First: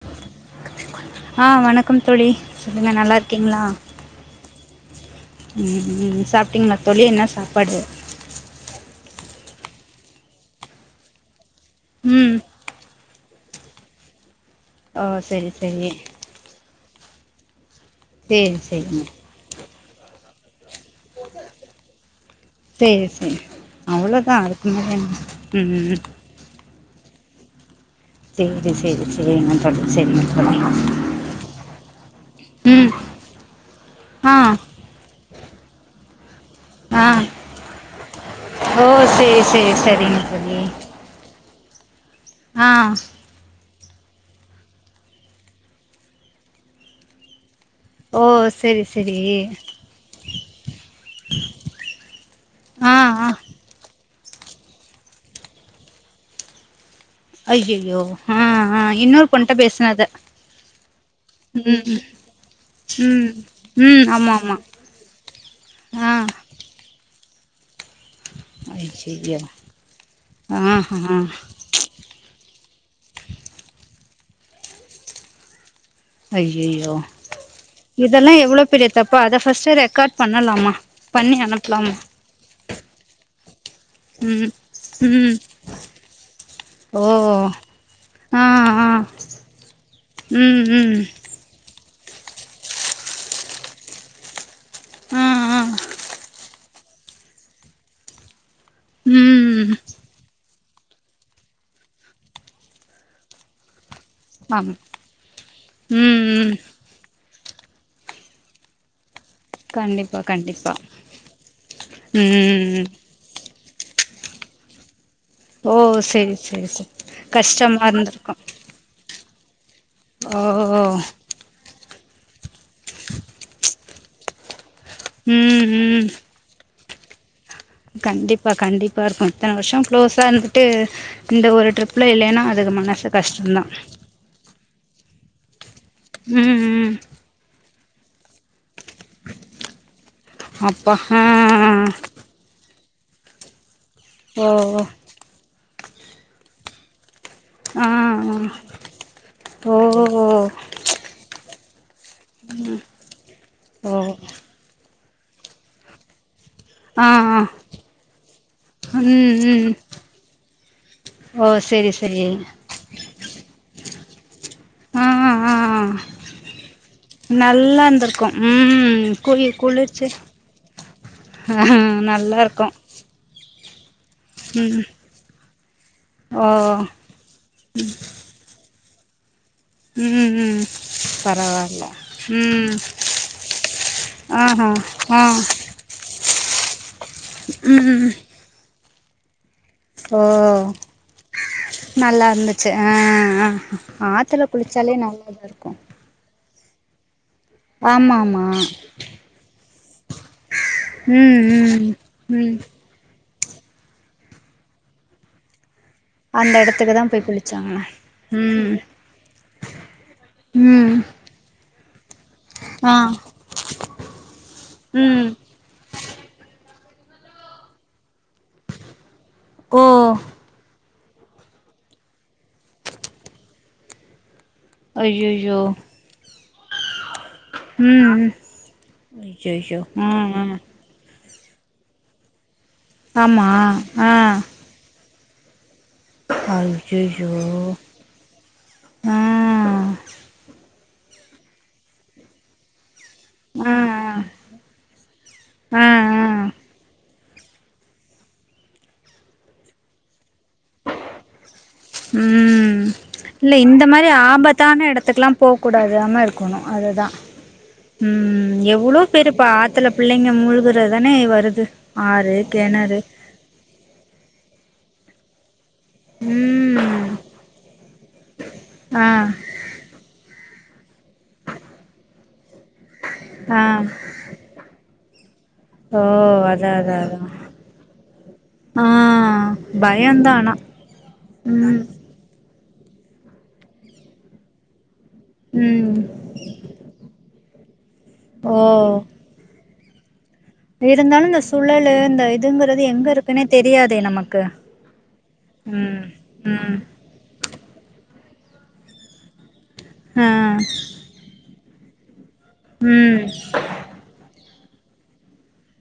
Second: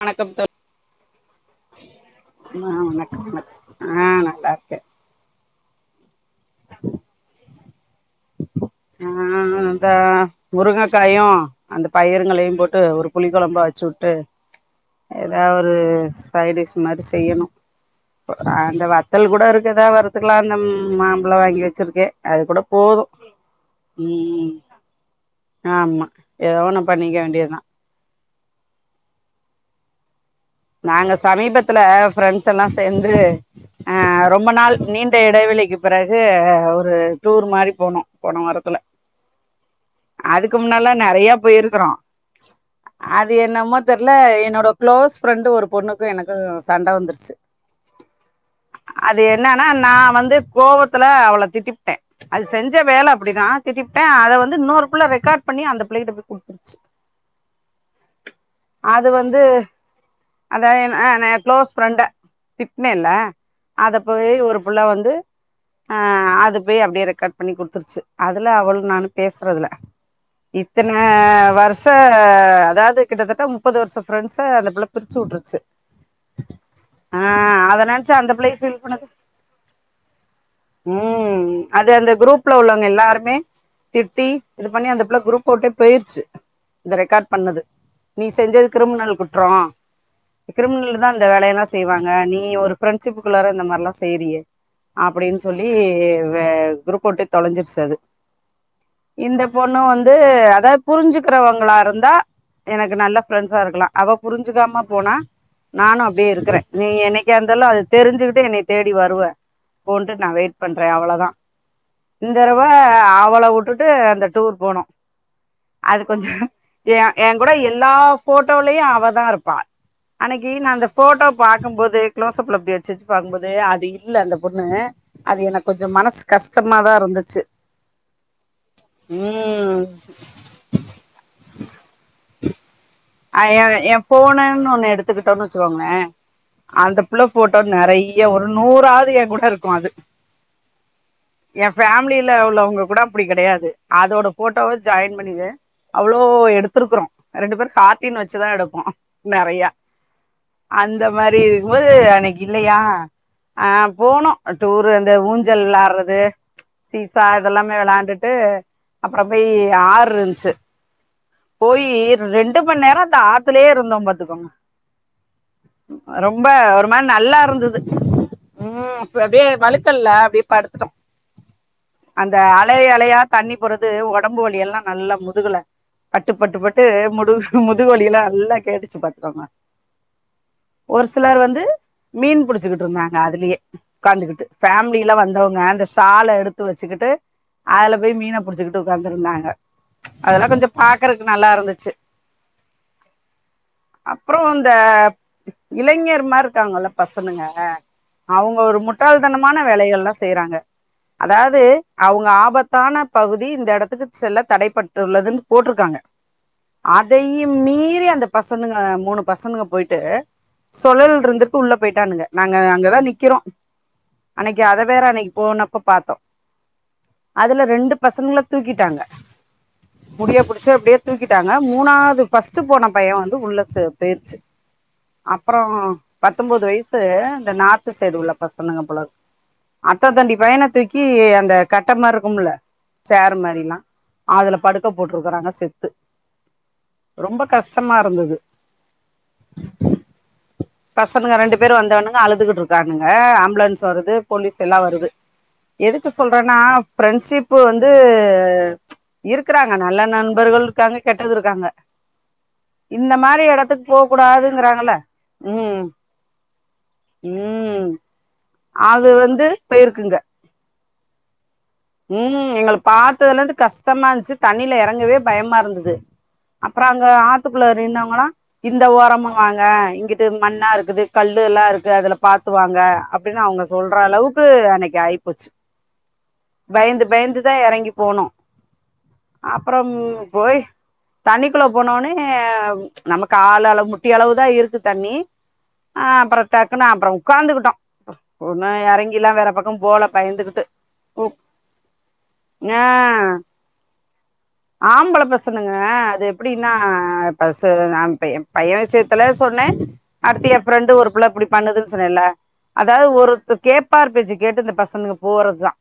வணக்கம் தோழி ஆ வணக்கம் தோழி ஆ சொல்லுங்க நல்லா வணக்கம் இருக்கீங்களா வணக்கம் ஆ நல்லா இருக்கே ம் ம் சாப்டீங்களா தோழி என்ன சாப்பாடு ஆ அந்த முருங்கக்காயு அந்த ம் பயிருங்களையு போட்டு ஒருப் புளி கொழம்பா வச்சு வுட்டு ஓ ஏதா சரி ஒரு சரி ஸ் ஃபிரைட்ரைஸ் மாரி செய்யணு ஓ சரி அந்த சரிங்க வத்தல் கூட இருக்குதா வறுத்துக்கலா அந்தம் மாம் பழோ வாங்கி வச்சிருக்கே அது கூட போது அவ்ளோதா ம் அதுக்குமேல என்ன ம் எதோ ஒண்ண பண்ணிக்க வேண்டியதா சேரி சேரி சேரிங்க தோழி சேரிங்க நாங்க சமீபத்துல ஃப்ரெண்ட்ஸ் எல்லா ம் சேந்து அ ஆ ரொம்ப நாள் நீண்ட இடைவெளிக்கு பிறகு அ ஆ டூர் மாரி போனோ போனவாரத்துல ஓ சரி சரி சரிங்க அதுக்கு தோழி முன்னாலா நெறயா போய்ருக்குறோ ஆ அது என்னமோ தெர்ல என்னோட க்ளோஸ் ஃப்ரெண்டு ஒரு பொண்ணுக்கு எனக்கு சண்ட வந்துருச்சு ஓ சரி சரி அது என்னனா நா வந்து கோவத்துல அவள திட்டிப்புட்டே அது செஞ்ச ஆ வேல ஆ அப்டிதா திட்டிப்ட்டே அத வந்து இன்னொரு புள்ள ரெக்கார்ட் பண்ணி அந்த புளைகிட்ட போய் குடுத்துருச்சு அய்யையோ அ அ அது இன்னொரு வந்து பொண்ணுட்ட பேசுனத அதா என் அ க்ளோஸ் ஃப்ரெண்ட திட்னேல்ல ம் அத ம் போய் ஆமா ஆமா ஒரு புள்ள வந்து அ ஆ அது போயி அப்டியே ரெக்கார்ட் பண்ணி குடுத்துருச்சு அதுல அவுளு நானு ஐய்யய்யோ பேசுறதுல இத்தன ஆஹா வர்ஷ் ப்ப அதாவது கிட்டத்தட்ட முப்பது வருஷ ஃப்ரெண்ட்ஸ அந்த புள்ள பிரிச்சு வுட்ருச்சு ஐயைய்யோ அந்த இதெல்லா புள்ளைய எவ்ளோ ஃபீல் பெரிய பண்ணது தப்பு அத ஃபஸ்ட்டு ரெக்கார்ட் பண்ணலாமா பண்ணி ம் அது அனுப்பலாமா அந்த குரூப்ல உள்ளங்க எல்லாருமே திட்டி ம் இது பண்ணி அந்த பிள்ள ம் குரூப்ப உட்டே பெயிர்ச்சு இந்த ஓ ரெக்கார்ட் பண்ணது நீ ஆ செஞ்சது ஆ கிரும்னல் குற்றோ ம் ம் கிரிம்னல் தா அந்த வேலயெல்லா செய்வாங்க நீ ஒரு ஃரெண்ட்ஷிப்புக்குள்ளற இந்த மார்லா செய்ரியே ஆ அப்டின்னு ஆ சொல்லி வே குரூப் வுட்டே தொலஞ்சிர்ச்சு அது இந்த ம் பொண்ணு வந் ந்து அதாது புரிஞ்சுக்கிறவங்களா இருந்தா எனக்கு நல்ல ப்ரெண்சா இருக்கலா அவ ஆமா ரிஞ்சுக்காம போனா நானு ம் அப்டியே ம் இருக்கறே நீ என்னைக்கா இருந்தாலு அது தெரிஞ்சுக்கிட்டு என்னய தேடி வருவ கண்டிப்பா போன்ட்டு நா வெயிட் கண்டிப்பா பண்றே அவளதா இந்தரவ ம் அவள வுட்டுட்டு அந்த டூர் போனோ ஓ அது கொஞ்சோ செரி செரி செரி எ ஏ கூட கஷ்டமா எல்லா இருந்திருக்கு போட்டோலையு அவதா இருப் பா ஓ அன்னைக்கு நா அந்த போட்டோ பாக்கும்போது க்ளோசப்ல இப்டி வச்சி பாக்கும்போது அது இல்ல அந்த பொண்ணு அது எனக்கு ம் கொஞ்சோ ம் மனஸ் கஷ்டமாதாருந்துச்சு கண்டிப்பா கண்டிப்பாருக்கு இத்தன வருஷோ க்ளோஸ் தந்துட்டு இந்த ஒரு ட்ரிப்ல இல்லேனா அதுக்கு மனசு கஷ்டந்தான். [unintelligible] எ போனன்னு ஒண்ணு எடுத்துக்கிட்டோனு வச்சுக்கோங்களே ம், ம். அந்த பிள்ள போட்டோ நெறையா ஒரு நூறாது ஏ கூட இருக்கு அது அப்பா அ அ அ பிள்ள உள்ளவங்க கூட அப்டி கெடையாது அதோட போட்டோவ ஓ! ஜாய்ன் பண்ணிரு அவ்ளோ எடுத்திருக்றோ ரெண்டு பேரு ஆ, ஹார் டின் வச்சுதா எடுப்போ நெறையா ஓ! அந்த மாரி இருக்குபோது அன்னைக்கு இல்லையா ஆ ஓ! போனோ அட்டூரு அந்த ஊஞ்சல் ளாடுறது ஆ, சீசா ஆ. இதெல்லாமே வெளாண்டுட்டு அப்ரோ ம், பெய் ம். ஆர்ருச்சு ஓ! போயி சரி, சரி. ரெண்டு மன் நேரோ த ஆத்துலயே இருந்தோ பாத்துக்கோங்க ஆ, ஆ. ரொம்ப ஒரு மாரி நல்லா இருந்தது ம் அப்டியே வலுக்கல்ல அப்டியே படுத்ட்டோ அஹ நல்லார்க்கு அலயா தண்ணி போறது ஒடம்பு வலி எல்லா நல்லா முதுகுல பட்டு ஓ! பட்டு பட்டு முடு முதுவலில அல்லா கேட்டுச்சு பாத்க்கோங்க ம் ம் ஒரு சிலர் வந்து பரவால்ல. மீன் ம். புடிச்சிக்கிட்ருந்தாங்க அதுலியே க்காந்துகிட்டு ஆஹா! ஃபேமிலில்ல ஆ. வந்தவங்க அந்தஸ் ஷால எடுத்து வச்சிக்கிட்டு ஆல ம். போய் மீன புடிச்சிக்கிட்டு உக்காந்துருந்தாங்க ஓ அதுல்லா கொஞ்சோ பாக்குறக்கு நல்லா இருந்துச்சு நல்லா இருந்து சே ஆ ஆ அப்றோ ஆத்துல குளிச்சாலே அந்தப் நல்லாதா இருக்கு இளைஞர் மார் இருக்காங்கல்ல பசனுங்க ஆமா ஆமா அவங்க ஒரு முட்டாள் தனமான வேலைகள்லா செய்றாங்க ம் அதாவது ம் அவங்க ம் ஆபத்தான பகுதி இந்த இடத்துக்குச் செல்ல தடைப்பட்டுள்ளதுன் போட்ருக்காங்க அந்த எடத்துக்கு தா போய் அதையும் குளிச்சாங்களா மீறி அந்த ம் பசனுங்க மூணு பசனுங்க போய்ட்டு ம் சொழல் ருந்துக்கு உள்ள போய்ட்டானுங்க நாங்க ஆ அங்கதா நிக்கிறோ அன்னைக்கு அத வேற ம் அன்னைக் போனப்ப பாத்தோ அதுல ரெண்டு பசங்கள தூக்கிட்டாங்க ஓ முடிய புடிச்சு அப்டேத் தூக்கிட்டாங்க மூணாவ்து ஃபஸ்ட் போன பைய வந்து உள்ள சே போய்ர்ச்சு அப்பறோ ஐயையோ பத்தோம்பது வய்ஸ் த்து அந்த நாத்து சைடு ம் உள்ள ம் பசனுங்க போலக் ஐயையோ அத்த ஆ தண்டி ஆ பய்யன தூக் க்கி அந்த கட்ட மார் இருக்கும்ல சேர் ஆமா மாரிலா ஆ அதுல படுக் ப்ப போட்ருக்கறாங்க செத்து ஐயை ரொம்ப கஷ்டமா இருந்தது ஆ பசனுங்க ரெண்டு பேரு வந்தவனங்க அழுதுகுட்ரு டாநுங்க ஆ ஆ ஆம்புலன்ஸ் வருது போலீஸ் எல்லா வருது ஆ எதுக்கு ஆ சொல்றன்னா ஃப்ரெண்ஷிப்பு வந்து இருக்குறாங்க நல்ல நண்பர்கள் இக்காங்க கெட்டது இருக்காங்க ம் ம் இந்த மாரி இல்ல இந்த எடத்துக்கு போ மாறி ஆபத்தான கூடாதுங்கறாங்கல்ல எடத்துக்லா போ ம் கூடாது ஆம இருக்கணு அதுதா ம் உம் எவ்ளோ அது பேருப்பா வந்து ஆத்துல போயிருக்குங்க பிள்ளைங்க மூழ்குற தானே வருது ஆறு கெணறு த்தர்லுந்து கஷ்டமா இந்ச்சு தண்ணில எறங்கவே பயமா இருந்தது ம் அப்ற அங்க ஆத்துக்குள்ள நின்னவங்கல்லா இந்த ஆ ஓரமா வாங் அ இங்கிட்டு மண்ணாருக்குது கல்லு எல்லா இருக்கு அதுல பாத்து வாங்க அப்டின்னு அவங்க ஆ சொல்ற அளவுக் ப்பு அன்னைக்கு ஆய்ப்போச்சு ஓ அதா அதா பயந்து அதா பயந்துதா எறங்கி போனு ஆ அப்றம் பயந்தா ஆனா போய் தண் ணிக்குள்ள ம் போனவுனே அம் நமக்கு ஆள் அளவ் முட்டி அளவு தா இருக்கு தண்ணி் ம் ஆ அப்ற டக்குன்னு அப்ற உக்காந்துக்குட்டோ ப ஓ ஒன்னு யறங்கில்லா வேற பக் ப்றம் போல பயந்துகிட்டு திருந்தாலு இந்த சூழலு இந்த இதுங்கறது ஆ எங்க இருக்குன்னே தெரியாதே நமக்கு ன்னங்க ம் அது எப்டின்னா ம் பசு நாம்ப்பே என் பைய விசயத்துல சொன்னே ஆ அடுத்து என் ஃப்ரெண்டு ஒரு புள்ள இப்டி பண்ணுதுன் சொன்னேல்ல அதாவ் ம் ஒருத்து கேப் பார் பேச்சு கேட்டு இந்த பசனுங்க போறத்தா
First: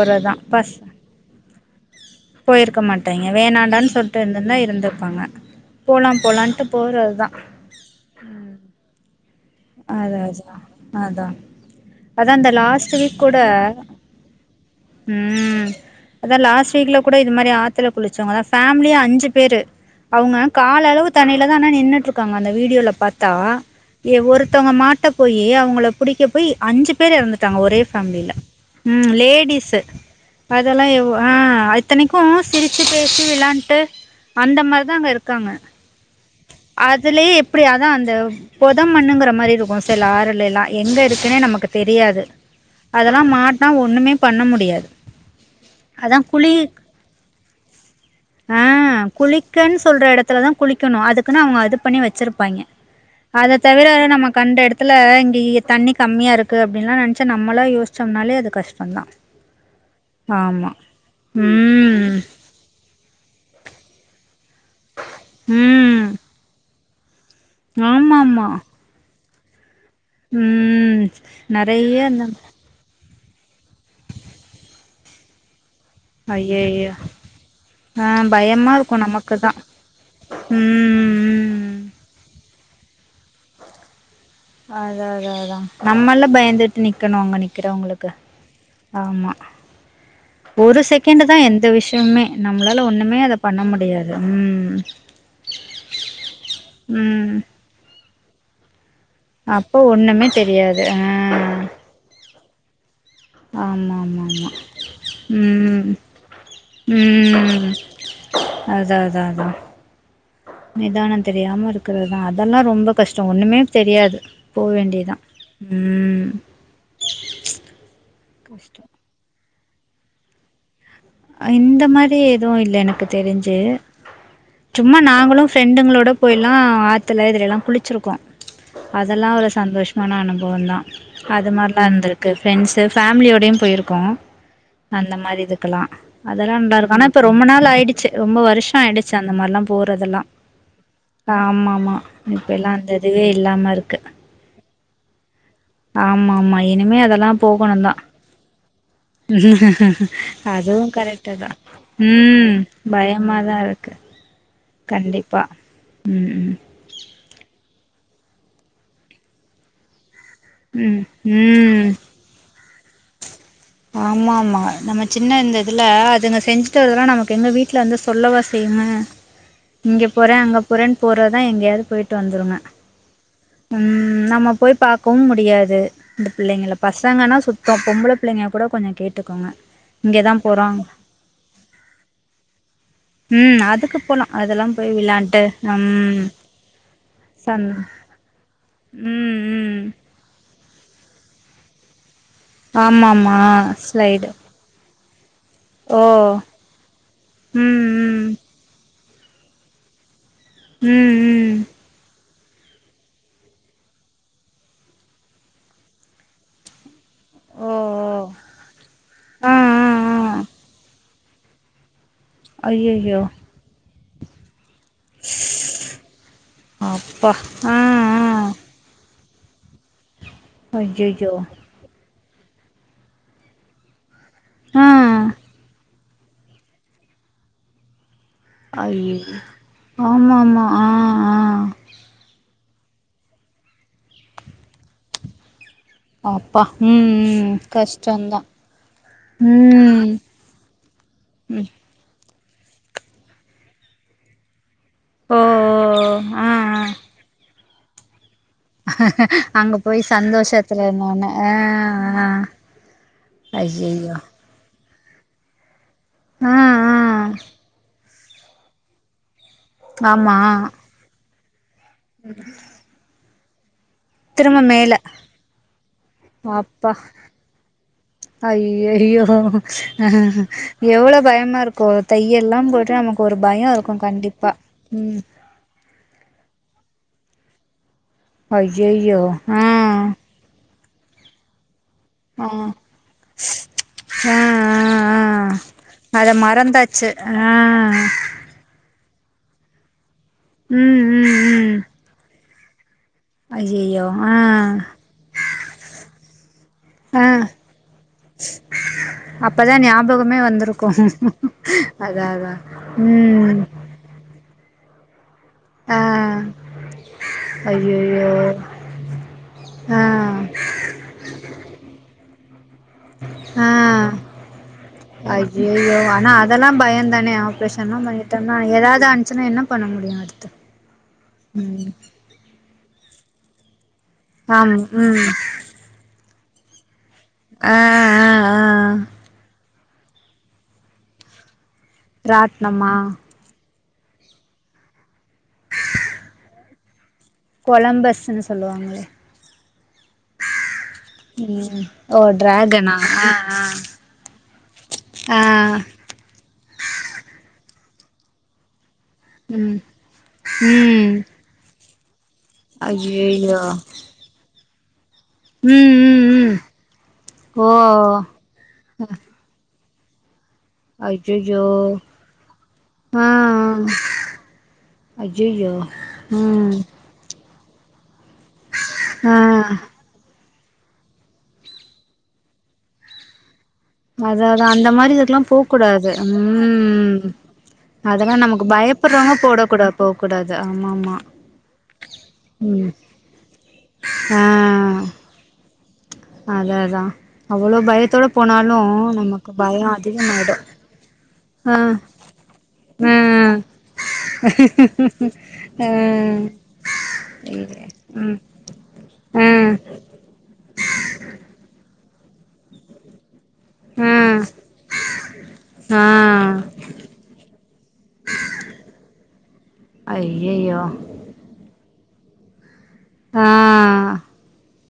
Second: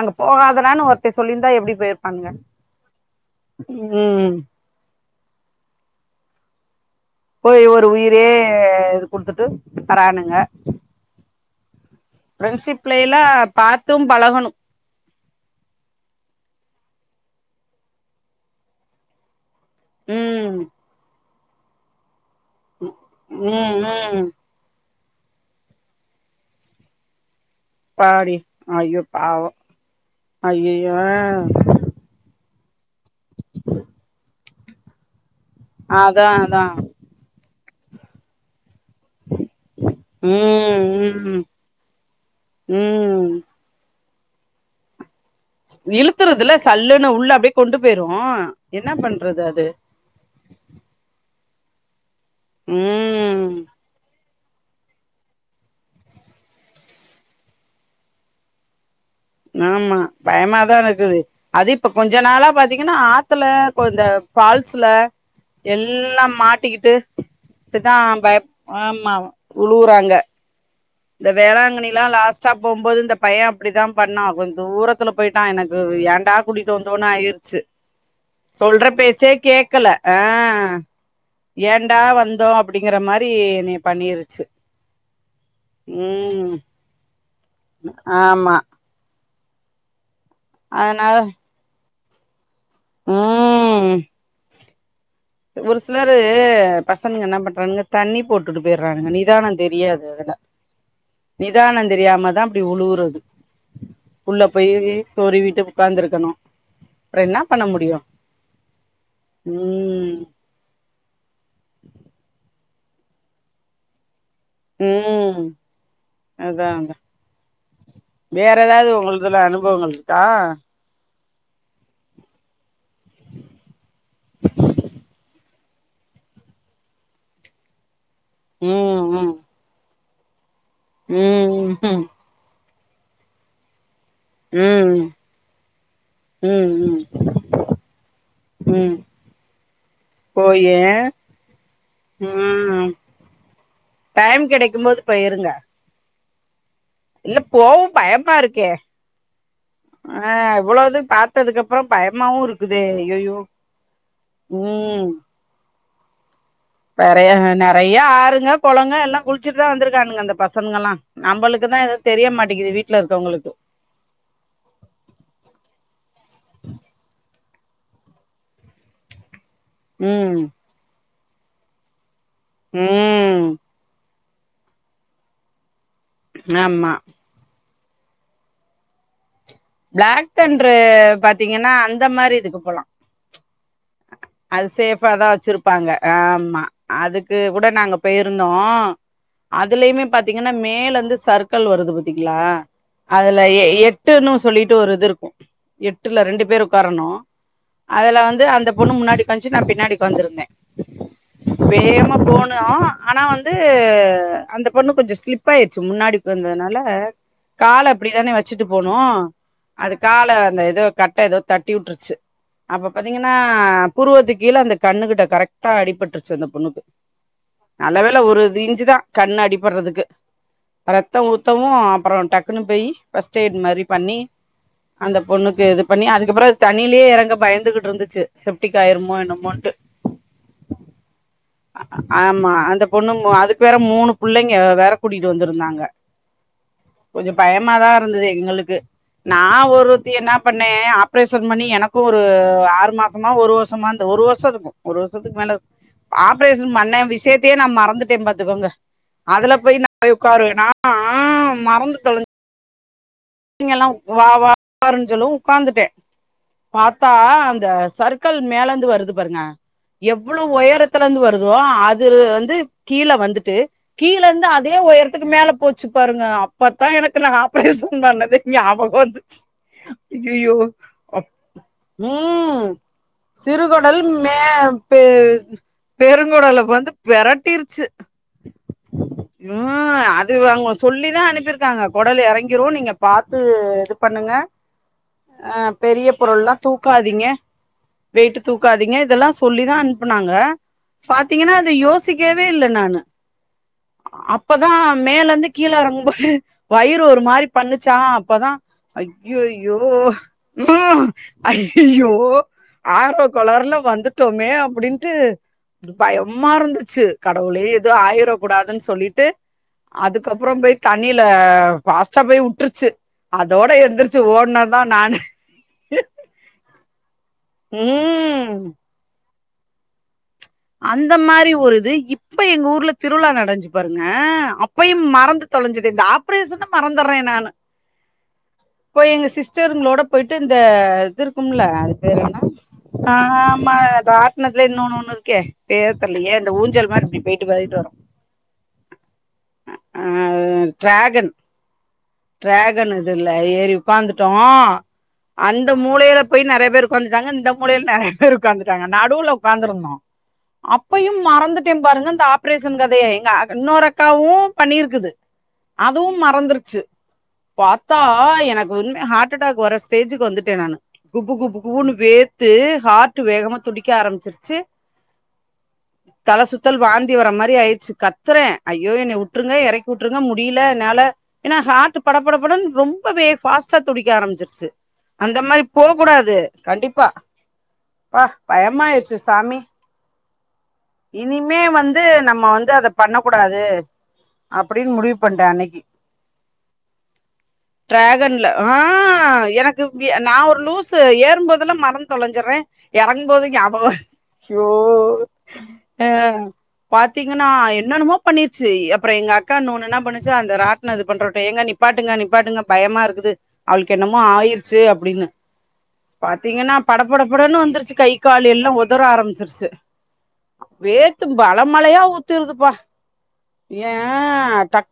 அங்க பஸ் போகாதடான்னு ஒருத்தி சொல்லிந்தா எப்டி பொய்ர்ப்பானுங்க ம் டன்னுன்னா இருந்துர்ப்பாங்க போலா போலான்ட்டு போறதுதா பொய் ஒரு உயிரே இது குடுத்துட்டு அதா வரானுங்க அஜுனா அதா அதா அந்த லாஸ்ட்டு வீக் ஃப்ரெண்ட்ஷிப்லலா கூட பாத்தும் பழகணு ம் அதான் லாஸ்ட் வீக்ல கூட இது மாரி ஆத்துல குளிச்சவங்கதா ஃபேமிலியா அஞ்சு பேரு அவுங்க ம் கால் அளவு தண்ணில தா ஆனா நின்னுட்டுருக்காங்க அந்த வீடியோல பாத்தா ம் ஏ ம் ஒருத் தவுங்க மாட்ட போயி அவுங்கள புடிக்க போயி அஞ்சு பேர் எறந்துட்டாங்க ஒரே ஃபேமிலில பாடி ஐயோ ம் பாவோ லேடிஸ்சு அதெல்லா ஐயையோ எவ் அ ஆயி இத்தனைக்கு சிரிச்சு பேசி வெளயாண்ட்டு அந்த மாரி தா அங்க இருக்காங்க அதா அதா அதுலயே எப்டி அதா அந்த பொத மண்ணுங்குற மாரி இருக்கு சில ஆறுலேலா எங்க ம் ம் இருக்குனு நமக்கு தெரியாது அதெல்லா ம் மாட் நா ஒண்ணுமே பண்ண முடியாது அதா குளி இழுத்துறுதுல சல்லுனு உள்ள அப்டியே கொண்டு போயிரு ஆ என்ன பண்றது அது குளிக்கன்னு சொல்ற எடத்துல தா குளிக்கணு அதுக்குனு அவுங்க அது பண்ணி வச்சிருப்பாய்ங் ம் அத தவிர நம்ம கண்ட எடத்துல இங்கயி தண்ணி கம்மியா இருக்கு அப்டின்லா நெனச்சா நம்மளா யோ ச்சோம்னாலே அது கஷ்டதா ஆமா பயமாதா இருக்குது அது இப்ப கொஞ்ச ம் நாளா பாத்தீங்கனா ஆத்துல கொ இந்த ஃபால்ஸ்ல ம் எல்லா மாட்டிக்கிட்டு கிதா பய ஆமாமா ஆமா உழுவுறாங்க ம் இந்த நெறைய வேளாங்கண்ணில்லா அந்த லாஸ்ட்டாப் போம்போது இந்த பையே அப்டித்தா பண்ணா கொஞ்ச தூரத்துல போயிட்டா எனக்கு ஏ ன்டா கூட்டிட்டு ஐயய்யோ வந்தோனு ஆயிருச்சு ஆ பயமா சொல்ற இருக்கு பேச்சே நமக்கு தா கேக்கல அ ம் ம் ஏன்டா வந்தோ அப் பிடிங்கிற மாரி என்னய பண்ணிருச்சு அதா அதா அதா நம்மல்ல ம் பயந்துட்டு நிக்கணு அங்க நிக்கிறவங்களுக்கு ஆமா ஆமா ஒரு அதனால செகண்ட் தா எந்த விஷயமுமே நம்மளால ஒண்ணுமே அத பண்ண ம் முடியாது ம் ஒரு சிலரு பசனுங்க ம் என்ன பண்றாணுங்க தண்ணி போட்டுட்டு போயிட்றாணுங்க நீ நிதான அப்போ தெரியாது ஒண்ணுமே அதுல தெரியாது ஆ நிதான தெரியாம தா அப்டி உழுவுறது ஆமா ஆமா உள்ள ஆமா போய்யி சொறி விட்டு ம் உக்காந்துருக்கணு அப்ற என்ன பண்ண ம் முடியு அதா அதா அதா ம் நிதான தெரியாம இருக்கறதா அதெல்லா ரொம்ப கஷ்டோ ஒண்ணுமே தெரியாது போ வேண்டியதா ம் ம் அதா அதா வேற கஷ்டோ எதாவது உங்களுதுல அனுபவங்கள் இருக்கா அ இந்த மாரி எதுவு இல்ல எனக்கு தெரிஞ்சு சும்மா நாங்களு ஃப்ரெண்டுங்களோட போய்ல்லா ஆத்துல இதுலலா குளிச்சிரு ப்போ ம் அதெல்லா ம் ஒரு சந்தோஷமான அனுபவந்தா அது ம் மார்லா ம் இருந்துரு க்கு ஃப்ரெண்ட்ஸ்சு ஃபேமிலியோடயு போயிருக்கோ ம் அந்த மாரி இதுக்குலா அதெல்லா நல்லா இருக்கு ம் ம் ஆனா இப்ப ரொம்ப நாள் ஆயிடுச்சு ரொம்ப வருஷோ ஆயிடுச்சு அந்த மார்லா போறதெல்லா ஓ ஏ ஆமாமா இப்ப எல்லா அந்த இதுவே இல்லாமருக்கு டைம் கெடக்கும்போது போயிருங்க ஆமாமா இனிமே அது இல்ல போவு பயமாருக்கே அ இவ்ளோ அதுவும் இது கரெக்டு தான் பாத்ததுக்கப்றோ பயமாவு ம் ருக்குதே ஐயையோ பயமாக ம் பா ம் ம் பெறையஹ நெறைய ஆறுங்க கொளங்க எல்லா குளிச்சுட் தா வந்துருக்கானுங்க அந்தப் பசங்கல்லா ம் நம்மளுக்குதா ம் எதுவு தெரிய மாட்டேக்கிது வீட்ல இருக்கவங்களுக்கு ஆமாமா நம்ம சின்ன இந்த இதுல அதுங்க செஞ்சுட்டு வரதுல்லா நமக்கு எங்க வீ ட்ல வந்து சொல்லவா செய்யுங்க [inaudible] இங்க போறே அங்கே போறன் போறதா எங்கயாவது போய்ட்டு வந்துருங்க ம் ம் நம்ம போய் பாக்கவு முடியாது இந்த பிள்ளைங்கள ஆமா பசங்கனா சுத் பா பொம்பள புள்ளைங்க கூட கொஞ்சோ கேட்டுக்கோங்க ப்ளாக் இங்கதா தன்று போறோம் பாத்தீங்கன்னா அந்த மாரி இதுக்கு போலா ம் அதுக்கு போலாம் அது அதெல்லாம் போய் சேஃபாதா விளாண்ட்டு வச்சிருப்பாங்க ம் ஆமா அதுக் உ கூட சந் நாங்க போய்ருந்தோ ம் ம் அதுலயுமே பத் த்தீங்கன்னா மேலந்து சர்க்கள் வருது பத்தீங்ளா ஆமா ஆமா அதுல எ எட்டு ஸ்லைடு நூஸ் சொல்லிட்டு ஒரு இது இருக்கு ஓ எட்டுல ரெண்டு பேர் உக்காரணு ம் அதுல ம் வந்து அந்த பொண்ணு முன்னாடி பஞ்சி நா பின்னாடிக்கு உக்காந்திருந்தே ம் ம் வேமா போனு ஆனா வந்து அந்த பொண்ணு கொஞ்சு ஸ்லிப் ப்பயிச்சு முன்னாடி உக்காந்ததுனால ஓ கால ஓ அப்படிதானே வச்சிட்டு போனு ஆ ஆ அது கால ஆ அந்த எதோ கட்ட ஏதோ தட்டி வுட்ருச்சு அப்ப ஐயையோ பாத்தீங்கன்னா ஆ புருவத்து கீழ அந்த கண்ணு கிட்ட கரெக்டா அடிபட்ருச்சு அந்த பொண்ணுக்கு அப்பா ஆ நல்ல வேல் ல்ல ஆ ஒரு இது இஞ்சு தா கண்ணு அடிபட்றதுக்கு ரத்தோ ஐயையோ ஊத்தவு அப்பறோ டக் ப்பினு பெய் ஃபஸ்டெய்ட் மாரி பண்ணி ஆ அந்த பொண்ணுக்கு இது பண்ணி அதுக்கப்புறோ தண்ணியிலே எறங்க பயந்துகிட்ருந்துச்சு ஐயய் ஆமாமா ஆ ஆ ஆமா அந்த பொண்ணுங்கு அதுக்கு வேற மூணு புள்ளைங்கொ வேற கூட்டிட் வந்துருந்தாங்க ஆ அப்பா ம் கொஞ்சோ ம் பயமாதா இருந்துதெ கஷ்டந்தா எங்களுக்கு நா ஒருவத்தி ம் என்ன பண்ணே ஆப்ரேஷன் பண்ணி ம் எனக் க்கொரு ஆறு மாசமா ஒரு வருஷமாந்த ஒரு வருஷோ இருக்கு ஒரு வருஷத்துக்கு ஓ மேல ஓ ஆ ஆப்ரேஷன் ஆ மண்ண விஷியத்தே நா மறந்துட்டே பாத்துக்கோங்க அதுல அங்க போய் நா ய் உக்காருவேனா சந்தோஷத்துல ஆ இருந்தோனே ஆ மறந்து தொழஞ் ஆ இங்கிலவ் ஐயையோ வா வா ஆரன் ஜொல்லு உக்காந்துட்டே ஆ ஆ பாத்தா அந்த சரு க்கள் மேலந்து வருது பாருங்க ஆமா எவ்வளவ் உயரத்துல இந்து வருதோ அதுரு வந்து கீழ வந்துட்டு கீழந்து திரும்ப அதே மேல உயரத்துக்கு மேல போச்சு பாருங்க அப்பத்தா அப்பா எனக்கு நா ஆப்ரேஜா அண்ணதே ஞாபகோ ஐய்யய்யோ! வந்துச் அய்யய்யோ எவ்ளோ அப் பயமா இருக்கும். உம் தையெல்லாம் போட்டு நமக்கு ஒரு பயம் சிறுகடல் இருக்கும் கண்டிப்பா. மேப்பு ம். தெ உ பெருங்கொடல வந்து பெரட்டிர்ச்சு அய்யய்யோ ம் துவாங்கோ சொல்லிதா அனுப்பிர்க்காங்க கொடல் ஆ. யரங்கிரு நீங்க பாத்து இது பண்ணுங்க ஆ, ஆ, ஆ. அ பெரிய அத பொருல்லா மறந்தாச்சு. தூக்காதீங்க ஆ. வெய்ட்டு தூக்காதீங்க இதெல்லா சொல்லிதா அனுப்புனாங்க ம், ம், பாத்தீங்கன்னா அத ம். யோசிக்கவே இல்ல நானு ஐய்யய்யோ! ஆ. அப்பதா மேலருந்து கீழ எறங்கும்போது வயிறு ஒரு ஆ. மாரி பண்ணுச்சா அப்பதா ஐயோயோ அப்பதான் ஞாபகமே வந்திருக்கும். ம் ஐய்யயோ அதான் அதான். ஆர்வக் ம். கோளாறுல வந்து ட்டோமே அப்டின்ட்டு ஆ. பயம்மா இருந்துச்சு கடவுளே எது ஐய்யய்யோ! ஆயிர கூடாதுன் சொல்லிட்டு ஆ. அதுக் கப்பற போய் தண்ணில ஃபாஸ்டா போய் வுட்ருச்சு அதோட எந்திரிச்சு ஓட்னதுதா நான் ஐயயோ ஆனா அதெல்லா பய தானே ஆப்ரேஷன்னா பய ம் தம்னா எதாவ்து ஆன்ச்சுனா என்ன பண்ண முடியு அடுத்து அந்த மாரி ஒரு ம் இது இப்ப எங்க ஊர்ல திருவிழா நடந்ச்சு பாருங்க ஆம் அப்பயும் ம் மறந்து தொலஞ்சுட்டே இந்த ஆப்ரேஷன மறந்துட்றே நானு ஆ ஆ ஆ போய் எங்க சிஸ்டருங்களோட போயிட்டு இந்த இது இருக்கும்ல பேர் என்ன ராட்னமா ஆ ஆமா ராட்னத்துலே இன்னொன்னு ஒன்னு இருக் கே பேர் தெர்லயே இந்த ஊஞ்சல் மாரி இப்டி போய்ட் கொலம்பஸ்ஸுனு சொல்லுவாங்க அ அது டிராகன் ம் ஓ டிராகன் டிராகனா ஆ இதுல்ல ஏறி ஒக்காந்து ட்டோ ஆ ஆ அந்த மூலைல போய் நெறைய பேர் ஒக்காந்துட்டாங்க இந்த மூலைல நெறைய பேர் ஒக்காந்துட்டாங்க நடுல ம் ஒக்காந்துருந்தோ ம் அப்பயும் மறந்துட்டே பாருங்க இந்த ஆப்ரேஷன் கதைய எங்க ஐய்யய்யோ இன்னொரு அக்காவு பண்ணிருக்குது ம் அதுவு ம் ம் மறந்துருச்சு ஓ பாத்தா எனக்கு வந்து ஹார்ட்டடாக் வரஸ் ஸ்டேஜுக்கு வந்துட்டே நானு குப்பு குப்பு ஐய்யய்யோ குபுன்னு வேர்த்து ஹார்ட்டு வேகமா துடிக்க ஆரம்மிச்சிருச்சு ஐயயோ தல சுத்தல் வாந்தி வர மாரி ஆயிருச்சு கத்துறே ஐயோ என்ன வுட்ருங்க ஆ எறக்கி வுட் ட்ருங்க முடியல என்னால ஏனா ஹார்ட்டு பட பட படனு ரொம்பவே ஃபாஸ்ட் ட்டா துடிக்க அதா அதா ஆரம்மிச்சிருச்சு மாரி அந்த இதுக்கெல்லா போ மாரி போக் கூடாது கண்டிப்பா ம் அப்பா அதெல்லா நமக்கு பயமயிருச்சு பயப்படுறவங்க சாமி போடக்கூடா போக்கூடாது ஆமா ஆமா இனிமே வந்து நம்ம வந்து அத ம் பண்ண கூடாது ஆ அப்டின் முடிவு பண்டே அன்னைக்கு அதா அதா அவ்ளோ பயத்தோட டிராகன்ல ஆ போனாலு நமக்கு எனக்கு பயோ வி நா‌ அதிகமாயிடு ஒரு லூஸ் ஸு ஏறும்போதெல்லா ஆ மறந்து தொலஞ்சுறே எறங்கும் போது ஆ ஞாபக ஆ பாத்தீங்கனா என்னென்னமோ பண்ணிருச்சு அப்பற எங்க அக்கா ம் இன்னொன்னு என்ன பண்ணுச் ச்சு அந்த ராட்ன இது பண்ற டய ஏங்க நிப்பாட்டுங்க நிப்பாட்டுங்க பயமா இருக்குது அவளுக்கு என்னமோ ஆ ஆயிருச்சு அப்டின்னு ஆ ஆ பாத்தீங்கனா பட பட படன்னு வந்துருச்சு கை கால் எல்லா ஒத் தற ஆரம்மிச்சிருச்சு ஐயையோ வேர்த்து பல மழையா ஊத்துதுப்பா ஆ ஏ டக்